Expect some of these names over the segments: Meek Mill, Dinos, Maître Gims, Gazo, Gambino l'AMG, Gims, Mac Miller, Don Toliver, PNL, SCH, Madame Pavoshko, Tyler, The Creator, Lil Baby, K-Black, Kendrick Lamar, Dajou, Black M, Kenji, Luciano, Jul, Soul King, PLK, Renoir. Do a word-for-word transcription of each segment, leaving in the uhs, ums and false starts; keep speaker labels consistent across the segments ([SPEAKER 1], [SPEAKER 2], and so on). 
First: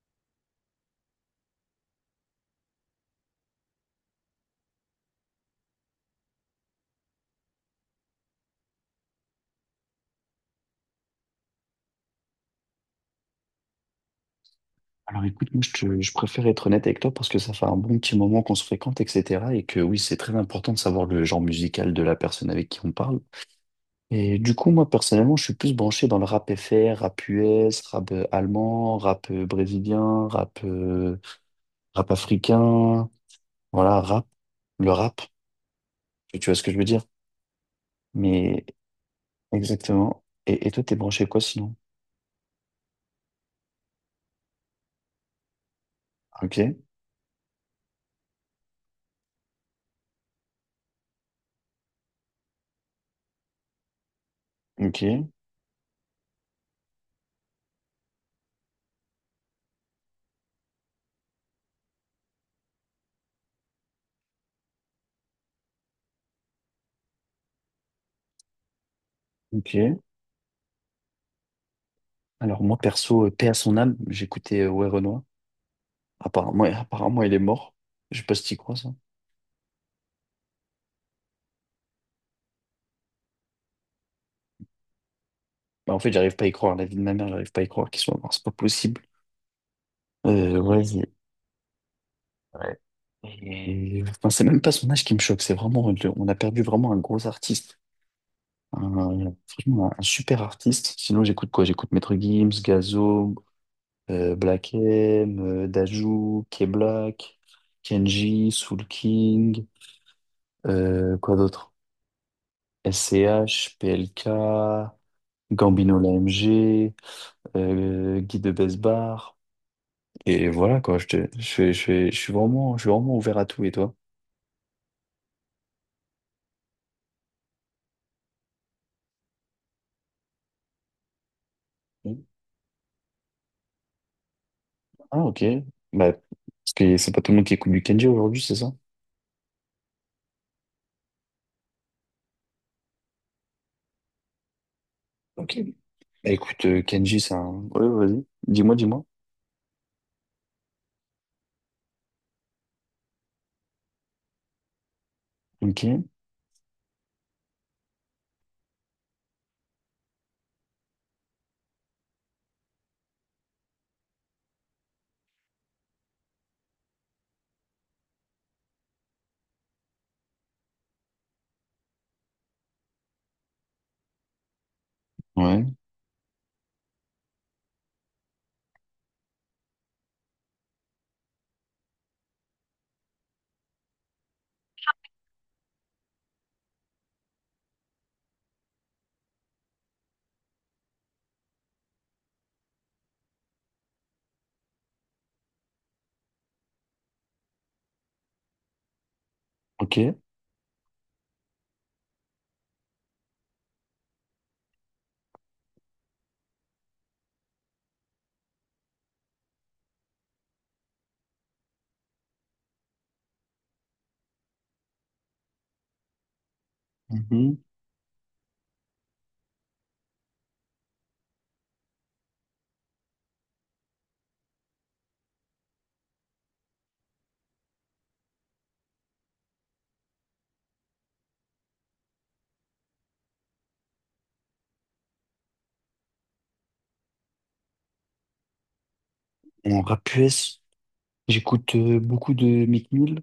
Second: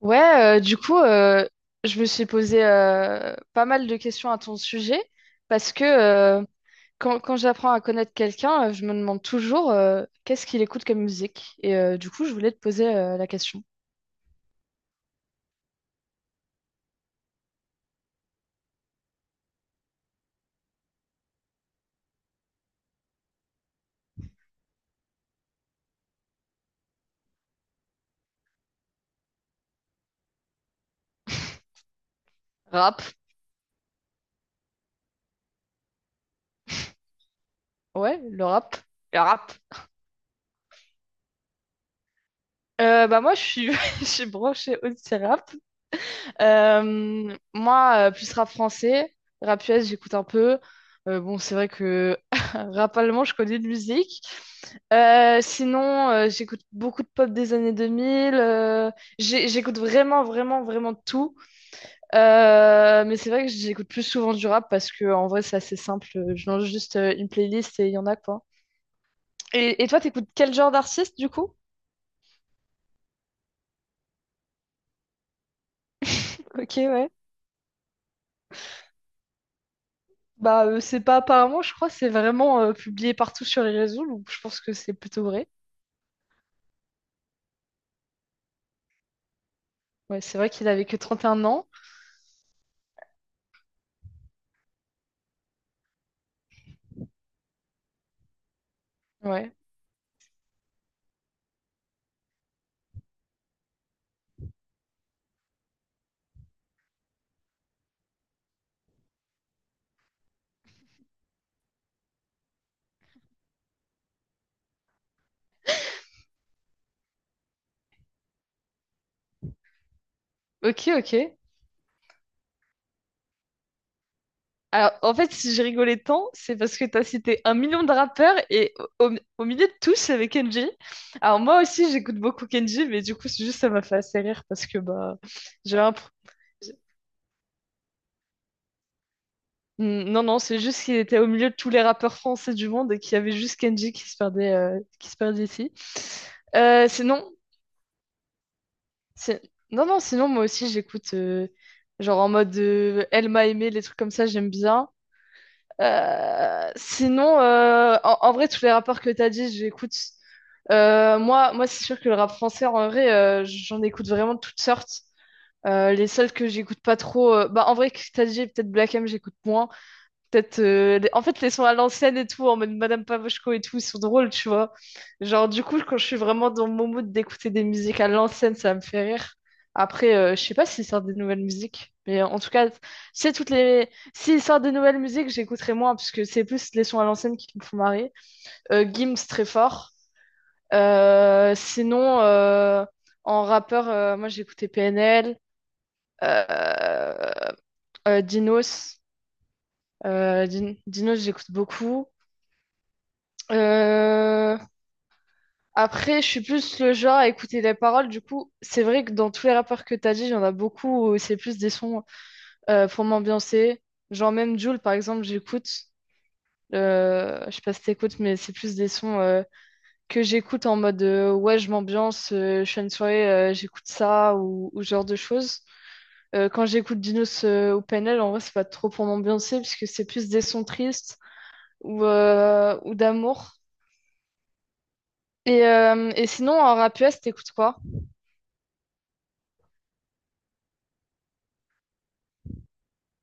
[SPEAKER 1] Ouais, euh, du coup, euh, je me suis posé euh, pas mal de questions à ton sujet parce que euh, quand, quand j'apprends à connaître quelqu'un, euh, je me demande toujours euh, qu'est-ce qu'il écoute comme musique. Et euh, du coup, je voulais te poser euh, la question.
[SPEAKER 2] Alors écoute, moi je, te- je préfère être honnête avec toi parce que ça fait un bon petit moment qu'on se fréquente, et cétéra. Et que oui, c'est très important de savoir le genre musical de la personne avec qui on parle. Et du coup, moi personnellement, je suis plus branché dans le rap F R, rap U S, rap euh, allemand, rap euh, brésilien, rap, euh, rap
[SPEAKER 1] Rap,
[SPEAKER 2] africain, voilà, rap, le rap, si tu vois ce que je veux dire?
[SPEAKER 1] ouais, le
[SPEAKER 2] Mais
[SPEAKER 1] rap. Le rap.
[SPEAKER 2] exactement. Et, et toi, t'es branché quoi sinon?
[SPEAKER 1] Euh, bah moi, je suis, je suis branchée aussi rap.
[SPEAKER 2] Ok,
[SPEAKER 1] Euh, moi, euh, plus rap français, rap U S, j'écoute un peu. Euh, bon, c'est vrai que rap allemand, je connais de musique.
[SPEAKER 2] ok,
[SPEAKER 1] Euh, sinon, euh, j'écoute beaucoup de pop des années deux mille. Euh, j'ai- j'écoute vraiment, vraiment, vraiment de tout. Euh, mais c'est vrai que j'écoute plus souvent du rap parce que en vrai, c'est assez simple. Je lance juste euh, une playlist et il y en a quoi. Et, et
[SPEAKER 2] ok.
[SPEAKER 1] toi, t'écoutes quel genre d'artiste du coup?
[SPEAKER 2] Alors moi perso, euh, paix à son âme, j'écoutais euh, Ouais Renoir. Apparemment,
[SPEAKER 1] Ok, ouais.
[SPEAKER 2] apparemment, il est mort. Je sais pas si t'y crois, ça.
[SPEAKER 1] Bah, euh, c'est pas apparemment, je crois, c'est vraiment euh, publié partout sur les réseaux, donc je pense que c'est plutôt vrai.
[SPEAKER 2] Bah, en fait, j'arrive pas à y croire. La vie de ma mère, j'arrive pas à y croire qu'il soit mort. C'est pas possible.
[SPEAKER 1] Ouais, c'est vrai
[SPEAKER 2] Euh,
[SPEAKER 1] qu'il
[SPEAKER 2] ouais,
[SPEAKER 1] avait que
[SPEAKER 2] il-
[SPEAKER 1] trente et un ans.
[SPEAKER 2] ouais. Et- enfin, c'est même pas son âge qui me choque. C'est vraiment, le- on a perdu vraiment un gros artiste. Un,
[SPEAKER 1] Ouais.
[SPEAKER 2] franchement, un, super artiste. Sinon, j'écoute quoi? J'écoute Maître Gims, Gazo, euh, Black M, euh, Dajou, K-Black, Kenji, Soul King, euh, quoi d'autre? S C H, P L K, Gambino l'A M G. Euh, guide de best. Et voilà,
[SPEAKER 1] Ok,
[SPEAKER 2] quoi, je, te-
[SPEAKER 1] ok.
[SPEAKER 2] je, fais- je, fais- je suis vraiment, je suis vraiment ouvert à tout, et toi?
[SPEAKER 1] Alors, en fait, si j'ai rigolé tant, c'est parce que t'as cité un million de rappeurs et au, au- au milieu de tous, avec Kenji. Alors, moi aussi, j'écoute beaucoup Kenji, mais du coup, c'est juste ça m'a fait assez rire parce que,
[SPEAKER 2] Ah,
[SPEAKER 1] bah,
[SPEAKER 2] ok.
[SPEAKER 1] j'ai un. pro-
[SPEAKER 2] Bah, parce que c'est pas tout le monde qui écoute du Kenji aujourd'hui, c'est ça?
[SPEAKER 1] Mm. Non, non, c'est juste qu'il était au milieu de tous les rappeurs français du monde et qu'il y avait juste Kenji qui se perdait, euh, qui se perdait
[SPEAKER 2] Ok.
[SPEAKER 1] ici.
[SPEAKER 2] Bah, écoute, euh,
[SPEAKER 1] Euh,
[SPEAKER 2] Kenji,
[SPEAKER 1] sinon,
[SPEAKER 2] c'est un... Ouais, vas-y. Dis-moi, dis-moi.
[SPEAKER 1] c'est- non, non, sinon, moi aussi, j'écoute, euh, genre en mode euh, Elle m'a aimé, les trucs comme ça, j'aime bien.
[SPEAKER 2] Ok.
[SPEAKER 1] Euh, sinon, euh, en, en vrai, tous les rapports que tu as dit, j'écoute. Euh, moi, moi c'est sûr que le rap français, en vrai, euh, j'en écoute vraiment de toutes sortes. Euh, les seuls que j'écoute pas trop, euh, bah, en vrai, que t'as dit, peut-être Black M, j'écoute moins. Peut-être, euh, les- en fait, les sons à l'ancienne et tout, en mode Madame Pavoshko et tout, ils sont drôles, tu vois. Genre, du
[SPEAKER 2] Ouais.
[SPEAKER 1] coup, quand je suis vraiment dans mon mood d'écouter des musiques à l'ancienne, ça me fait rire. Après, euh, je sais pas s'ils sortent des nouvelles musiques, mais en tout cas, c'est toutes les. S'ils sortent des nouvelles musiques, j'écouterai moins, parce que c'est plus les sons à l'ancienne qui me font marrer. Euh, Gims, très fort. Euh, sinon, euh, en rappeur, euh, moi, j'écoutais P N L, euh, euh, Dinos.
[SPEAKER 2] Ok.
[SPEAKER 1] Euh, Din- Dinos, j'écoute beaucoup. Euh, Après, je suis plus le genre à écouter les paroles. Du coup, c'est vrai que dans tous les rappeurs que t'as dit, il y en a beaucoup où c'est plus des sons euh, pour m'ambiancer. Genre même Jul, par exemple, j'écoute. Euh,
[SPEAKER 2] Mhm.
[SPEAKER 1] je sais pas si t'écoutes, mais c'est plus des sons euh, que j'écoute en mode euh, ouais, je m'ambiance, euh, je suis à une soirée, euh, j'écoute ça ou, ou ce genre de choses. Euh, quand j'écoute Dinos euh, ou P N L, en vrai, c'est pas trop pour m'ambiancer puisque c'est plus des sons tristes ou, euh, ou d'amour. Et, euh, et sinon, en rap U S, t'écoutes quoi?
[SPEAKER 2] En rap U S, j'écoute euh, beaucoup de Meek Mill,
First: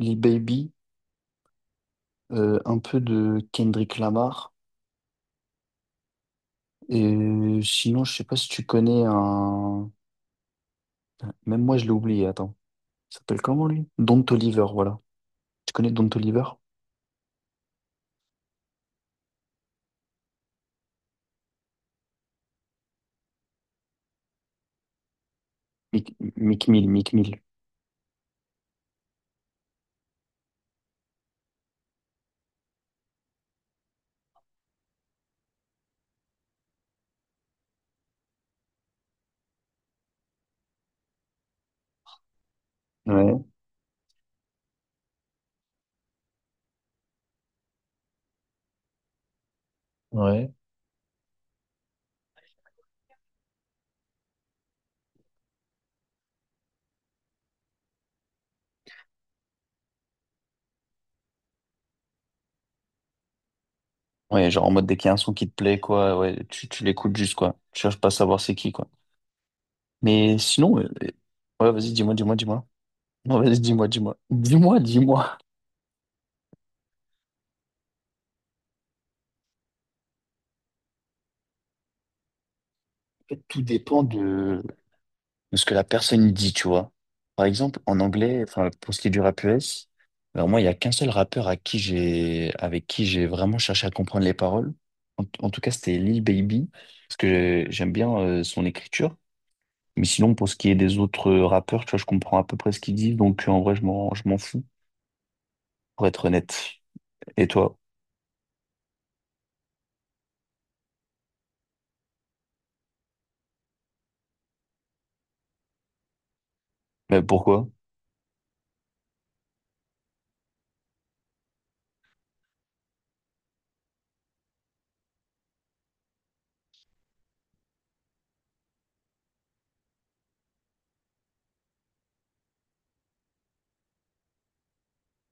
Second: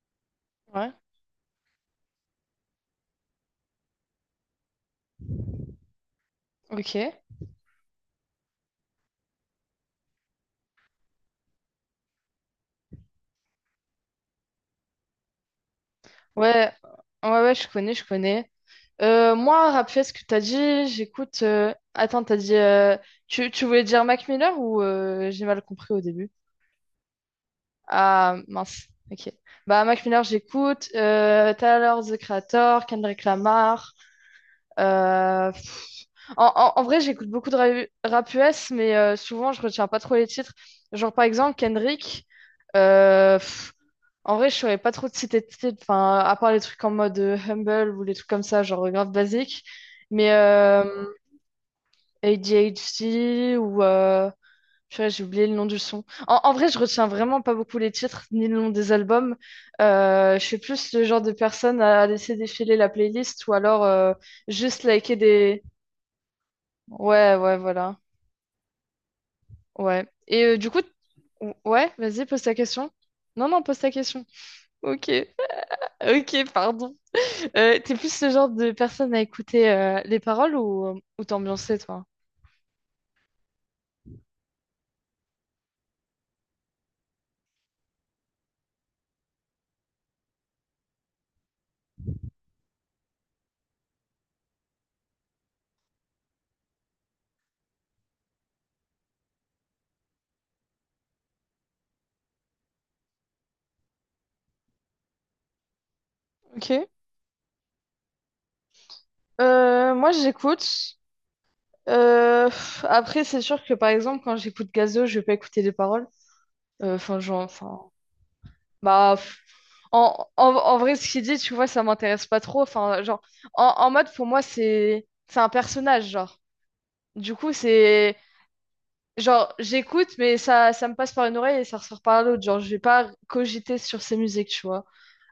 [SPEAKER 2] Lil Baby,
[SPEAKER 1] Ouais,
[SPEAKER 2] euh, un peu de Kendrick Lamar.
[SPEAKER 1] ok.
[SPEAKER 2] Et
[SPEAKER 1] Ouais,
[SPEAKER 2] euh, sinon, je sais pas si tu connais un... Même moi, je l'ai oublié, attends. Il s'appelle comment lui? Don Toliver, voilà. Tu connais Don Toliver?
[SPEAKER 1] ouais, ouais, je connais, je connais. Euh, moi, rappelez ce que t'as dit, j'écoute. euh, Attends, t'as dit. euh, Tu, Tu voulais dire Mac Miller ou euh, j'ai mal compris au
[SPEAKER 2] Mick,
[SPEAKER 1] début?
[SPEAKER 2] Mick Mill, Mick Mill.
[SPEAKER 1] Ah, mince, ok. Bah, Mac Miller, j'écoute. Euh, Tyler, The Creator, Kendrick Lamar. euh, pff, En, en- en vrai, j'écoute beaucoup de ra- rap U S, mais euh, souvent, je retiens pas trop les titres. Genre, par exemple, Kendrick.
[SPEAKER 2] Ouais.
[SPEAKER 1] En vrai, je saurais pas trop te citer de titre, enfin, à part les trucs en mode euh, Humble ou les trucs comme ça, genre euh, grave basique. Mais
[SPEAKER 2] Ouais.
[SPEAKER 1] euh, A D H D ou... Euh... purée, j'ai oublié le nom du son. En, en vrai, je retiens vraiment pas beaucoup les titres ni le nom des albums. Euh, je suis plus le genre de personne à laisser défiler la playlist ou alors euh,
[SPEAKER 2] Ouais, genre en
[SPEAKER 1] juste
[SPEAKER 2] mode dès qu'il y a un
[SPEAKER 1] liker
[SPEAKER 2] son qui te
[SPEAKER 1] des...
[SPEAKER 2] plaît, quoi, ouais, tu, tu l'écoutes juste,
[SPEAKER 1] Ouais,
[SPEAKER 2] quoi.
[SPEAKER 1] ouais,
[SPEAKER 2] Tu cherches
[SPEAKER 1] voilà.
[SPEAKER 2] pas à savoir c'est qui, quoi.
[SPEAKER 1] Ouais.
[SPEAKER 2] Mais
[SPEAKER 1] Et euh, du
[SPEAKER 2] sinon,
[SPEAKER 1] coup...
[SPEAKER 2] euh,
[SPEAKER 1] t-
[SPEAKER 2] euh, ouais,
[SPEAKER 1] Ouais,
[SPEAKER 2] vas-y, dis-moi,
[SPEAKER 1] vas-y,
[SPEAKER 2] dis-moi,
[SPEAKER 1] pose ta
[SPEAKER 2] dis-moi.
[SPEAKER 1] question.
[SPEAKER 2] Non,
[SPEAKER 1] Non,
[SPEAKER 2] vas-y,
[SPEAKER 1] non, pose
[SPEAKER 2] dis-moi,
[SPEAKER 1] ta
[SPEAKER 2] dis-moi.
[SPEAKER 1] question.
[SPEAKER 2] Dis-moi,
[SPEAKER 1] Ok.
[SPEAKER 2] dis-moi.
[SPEAKER 1] Ok, pardon. Euh, t'es plus le genre de personne à écouter euh, les paroles ou, ou t'ambiancer, toi?
[SPEAKER 2] En fait, tout dépend de, de ce que la personne y dit, tu vois. Par exemple, en anglais, enfin, pour ce qui est du rap U S, alors moi, il n'y a qu'un seul rappeur à qui j'ai, avec qui j'ai vraiment cherché à comprendre les paroles. En, en tout cas, c'était Lil Baby, parce que j'aime bien euh, son écriture. Mais sinon, pour ce qui est des autres rappeurs, tu vois, je comprends à peu près ce qu'ils disent, donc en vrai, je m'en, je m'en fous, pour être honnête.
[SPEAKER 1] Ok.
[SPEAKER 2] Et toi?
[SPEAKER 1] Euh, moi, j'écoute. Euh, pff, après, c'est sûr que, par exemple, quand j'écoute Gazo, je vais pas écouter les paroles. Euh, Enfin,
[SPEAKER 2] Mais
[SPEAKER 1] genre,
[SPEAKER 2] pourquoi?
[SPEAKER 1] enfin... Bah, pff, en, en, en vrai, ce qu'il dit, tu vois, ça m'intéresse pas trop. Enfin, genre, en, en mode, pour moi, c'est c'est un personnage, genre. Du coup, c'est... Genre, j'écoute, mais ça, ça me passe par une oreille et ça ressort par l'autre. Genre, je vais pas cogiter sur ses musiques, tu vois.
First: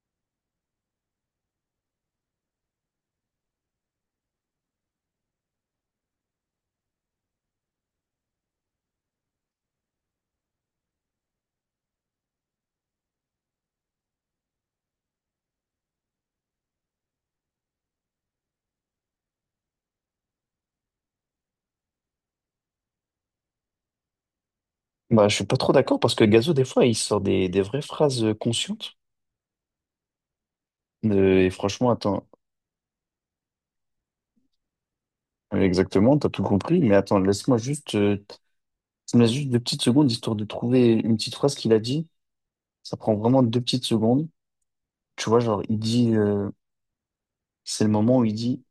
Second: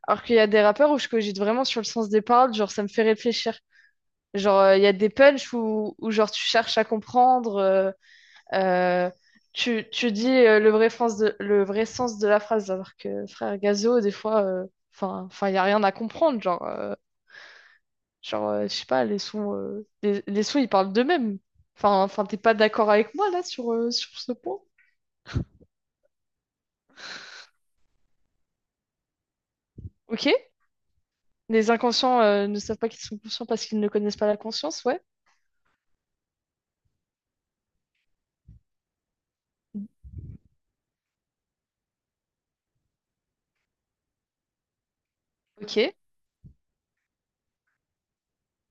[SPEAKER 1] Alors qu'il y a des rappeurs où je cogite vraiment sur le sens des paroles, genre ça me fait réfléchir. Genre euh, il y a des punchs où, où genre tu cherches à comprendre, euh, euh, tu, tu dis euh, le vrai sens de, le vrai sens de la phrase, alors que frère Gazo, des fois, euh, enfin, enfin il y a rien à comprendre, genre, euh, genre euh, je sais pas, les sons, euh, les, les sons ils parlent d'eux-mêmes. Enfin, enfin t'es pas d'accord avec moi là sur, euh, sur ce point?
[SPEAKER 2] Bah, je suis pas trop d'accord parce que Gazo, des fois, il sort des, des vraies phrases euh, conscientes.
[SPEAKER 1] Ok?
[SPEAKER 2] Euh, et
[SPEAKER 1] Les
[SPEAKER 2] franchement,
[SPEAKER 1] inconscients
[SPEAKER 2] attends,
[SPEAKER 1] euh, ne savent pas qu'ils sont conscients parce qu'ils ne connaissent pas la conscience, ouais.
[SPEAKER 2] exactement, t'as tout compris. Mais attends, laisse-moi juste euh, ça me laisse juste deux petites secondes histoire de trouver une petite phrase qu'il a dit. Ça prend vraiment deux petites secondes. Tu vois, genre,
[SPEAKER 1] Ok.
[SPEAKER 2] il dit, euh, c'est le moment où il dit,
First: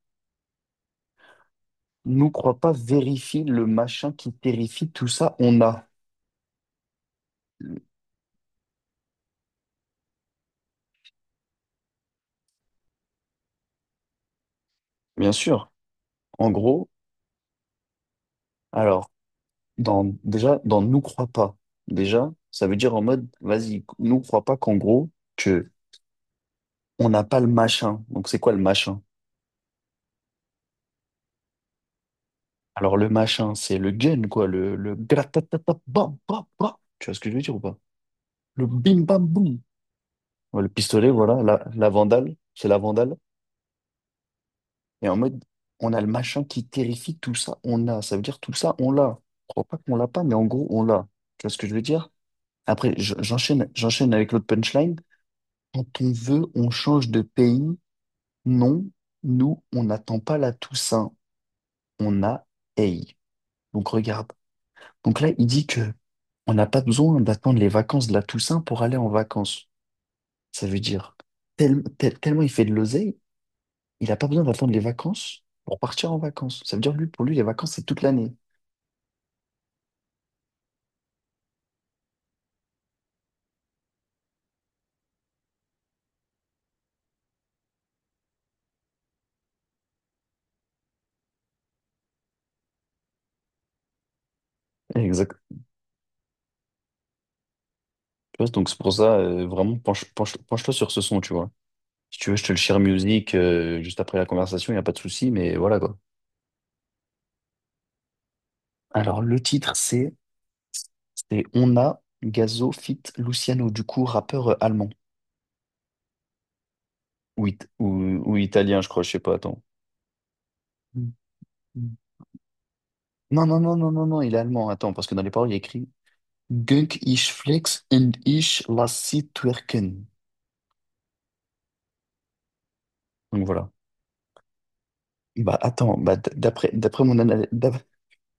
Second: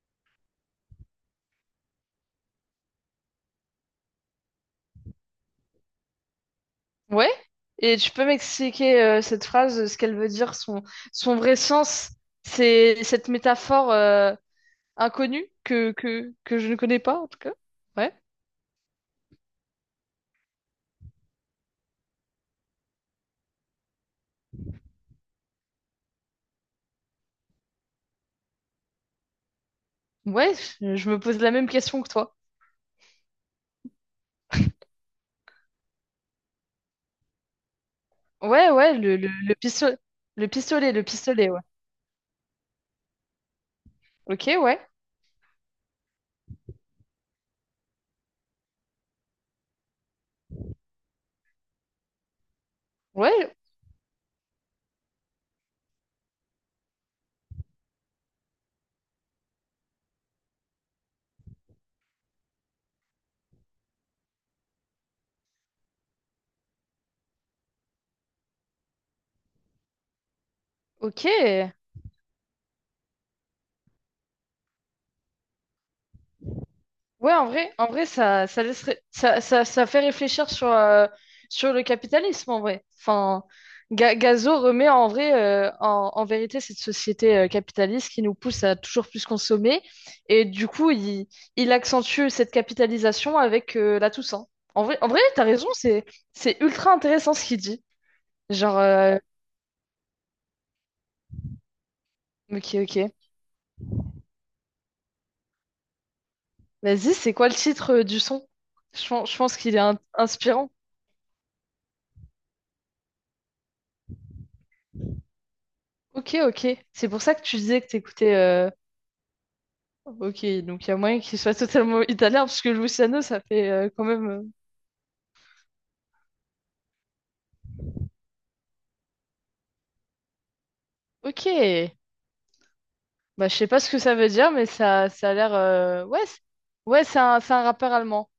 [SPEAKER 2] nous crois pas, vérifie le machin qui terrifie, tout ça, on a.
[SPEAKER 1] Ouais? Et tu peux m'expliquer euh, cette phrase, euh, ce qu'elle veut dire, son, son vrai sens, c'est cette métaphore euh,
[SPEAKER 2] Bien
[SPEAKER 1] inconnue
[SPEAKER 2] sûr,
[SPEAKER 1] que, que,
[SPEAKER 2] en
[SPEAKER 1] que je ne
[SPEAKER 2] gros,
[SPEAKER 1] connais pas en tout cas. Ouais.
[SPEAKER 2] alors, dans, déjà, dans nous crois pas, déjà, ça veut dire en mode, vas-y, nous crois pas qu'en gros, que on n'a pas le machin. Donc, c'est quoi le machin?
[SPEAKER 1] Ouais, je je me pose la même question que toi.
[SPEAKER 2] Alors, le machin, c'est le gun, quoi, le, le gratatata, bam, bam, bam. Tu vois ce que je veux dire ou pas? Le
[SPEAKER 1] Ouais, ouais,
[SPEAKER 2] bim,
[SPEAKER 1] le,
[SPEAKER 2] bam,
[SPEAKER 1] le, le
[SPEAKER 2] boum.
[SPEAKER 1] pistolet. Le
[SPEAKER 2] Ouais, le
[SPEAKER 1] pistolet, le
[SPEAKER 2] pistolet, voilà,
[SPEAKER 1] pistolet, ouais.
[SPEAKER 2] la, la vandale, c'est la vandale.
[SPEAKER 1] Ok, ouais.
[SPEAKER 2] Et en mode, on a le machin qui terrifie, tout ça, on l'a. Ça veut dire tout ça, on l'a. Je crois pas qu'on l'a pas, mais en gros, on l'a. Tu vois ce que je veux dire? Après, je-
[SPEAKER 1] Ouais,
[SPEAKER 2] j'enchaîne, j'enchaîne avec l'autre punchline. Quand on veut, on change de pays. Non, nous, on n'attend pas la Toussaint. On a. Hey. Donc regarde. Donc là, il dit que on n'a pas besoin d'attendre les vacances de la Toussaint pour aller en vacances. Ça veut dire
[SPEAKER 1] ok.
[SPEAKER 2] tel- tel- tellement il fait de l'oseille. Il n'a pas besoin d'attendre les vacances pour partir en vacances. Ça veut dire, lui, pour
[SPEAKER 1] Ouais,
[SPEAKER 2] lui, les
[SPEAKER 1] en
[SPEAKER 2] vacances,
[SPEAKER 1] vrai,
[SPEAKER 2] c'est
[SPEAKER 1] en
[SPEAKER 2] toute
[SPEAKER 1] vrai,
[SPEAKER 2] l'année.
[SPEAKER 1] ça, ça laisserait, ça, ça, ça fait réfléchir sur, euh, sur le capitalisme, en vrai. Enfin, Ga- Gazo remet en vrai, euh, en, en vérité, cette société euh, capitaliste qui nous pousse à toujours plus consommer. Et du coup, il, il accentue cette capitalisation avec euh, la Toussaint. En vrai, en vrai,
[SPEAKER 2] Exact.
[SPEAKER 1] t'as raison, c'est, c'est ultra intéressant ce qu'il dit.
[SPEAKER 2] Tu vois, donc c'est
[SPEAKER 1] Genre,
[SPEAKER 2] pour ça,
[SPEAKER 1] euh,
[SPEAKER 2] euh, vraiment, penche, penche, penche-toi sur ce son, tu vois. Si tu veux, je te le
[SPEAKER 1] ok,
[SPEAKER 2] share
[SPEAKER 1] ok.
[SPEAKER 2] music euh, juste après la conversation, il n'y a pas de souci, mais voilà quoi.
[SPEAKER 1] Vas-y, c'est quoi le titre euh, du son? Je,
[SPEAKER 2] Alors,
[SPEAKER 1] pense- je
[SPEAKER 2] le
[SPEAKER 1] pense qu'il
[SPEAKER 2] titre,
[SPEAKER 1] est in-
[SPEAKER 2] c'est
[SPEAKER 1] inspirant.
[SPEAKER 2] c'est On a Gazo feat. Luciano, du coup, rappeur euh, allemand.
[SPEAKER 1] Ok, ok. C'est pour ça que
[SPEAKER 2] Ou,
[SPEAKER 1] tu
[SPEAKER 2] it-
[SPEAKER 1] disais
[SPEAKER 2] ou,
[SPEAKER 1] que t'écoutais.
[SPEAKER 2] ou
[SPEAKER 1] euh,
[SPEAKER 2] italien, je crois, je sais pas, attends.
[SPEAKER 1] Ok, donc il y a
[SPEAKER 2] Mm,
[SPEAKER 1] moyen qu'il soit
[SPEAKER 2] mm.
[SPEAKER 1] totalement italien, parce que Luciano, ça
[SPEAKER 2] Non, non,
[SPEAKER 1] fait
[SPEAKER 2] non, non,
[SPEAKER 1] euh,
[SPEAKER 2] non,
[SPEAKER 1] quand
[SPEAKER 2] non,
[SPEAKER 1] même...
[SPEAKER 2] il est
[SPEAKER 1] euh,
[SPEAKER 2] allemand, attends, parce que dans les paroles, il y a écrit Gunk ich flex und ich lass sie twerken.
[SPEAKER 1] Ok,
[SPEAKER 2] Donc
[SPEAKER 1] bah je sais
[SPEAKER 2] voilà.
[SPEAKER 1] pas ce que ça veut dire, mais ça, ça a l'air...
[SPEAKER 2] Bah attends,
[SPEAKER 1] euh,
[SPEAKER 2] bah,
[SPEAKER 1] Ouais,
[SPEAKER 2] d-
[SPEAKER 1] c'est-
[SPEAKER 2] d'après d'après
[SPEAKER 1] ouais,
[SPEAKER 2] mon
[SPEAKER 1] c'est un,
[SPEAKER 2] analyse
[SPEAKER 1] c'est un rappeur allemand.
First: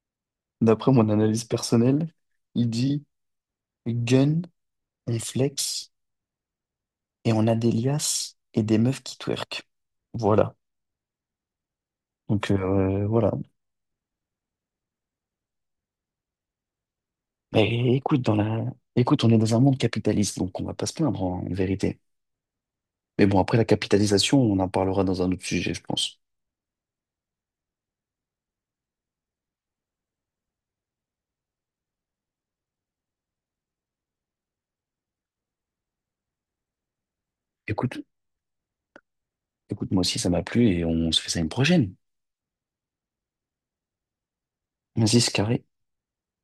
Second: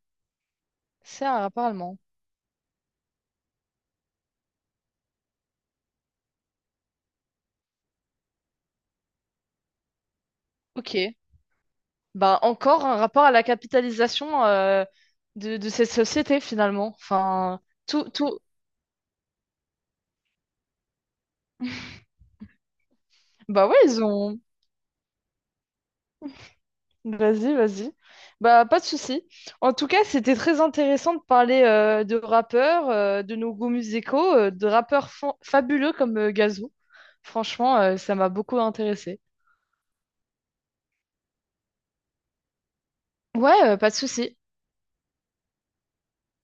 [SPEAKER 2] d'après mon
[SPEAKER 1] C'est un
[SPEAKER 2] analyse
[SPEAKER 1] rappeur allemand.
[SPEAKER 2] personnelle, il dit gun, on flex et on a des liasses et des meufs qui twerk. Voilà.
[SPEAKER 1] Ok, bah
[SPEAKER 2] Donc
[SPEAKER 1] encore un
[SPEAKER 2] euh,
[SPEAKER 1] rapport à
[SPEAKER 2] voilà.
[SPEAKER 1] la capitalisation euh, de, de cette société, finalement. Enfin,
[SPEAKER 2] Mais
[SPEAKER 1] tout,
[SPEAKER 2] écoute, dans
[SPEAKER 1] tout...
[SPEAKER 2] la écoute, on est dans un monde capitaliste, donc on va pas se plaindre en, en vérité. Mais bon, après la
[SPEAKER 1] Bah ouais, ils ont...
[SPEAKER 2] capitalisation, on en parlera dans un autre sujet, je pense.
[SPEAKER 1] Vas-y, vas-y. Bah, pas de souci. En tout cas, c'était très intéressant de parler euh, de rappeurs, euh, de nos goûts musicaux, euh, de rappeurs fa- fabuleux comme euh, Gazou. Franchement, euh,
[SPEAKER 2] Écoute,
[SPEAKER 1] ça m'a beaucoup intéressé.
[SPEAKER 2] écoute, moi aussi ça m'a plu et on se fait ça une prochaine.
[SPEAKER 1] Ouais, euh, pas de souci.
[SPEAKER 2] Vas-y, c'est carré.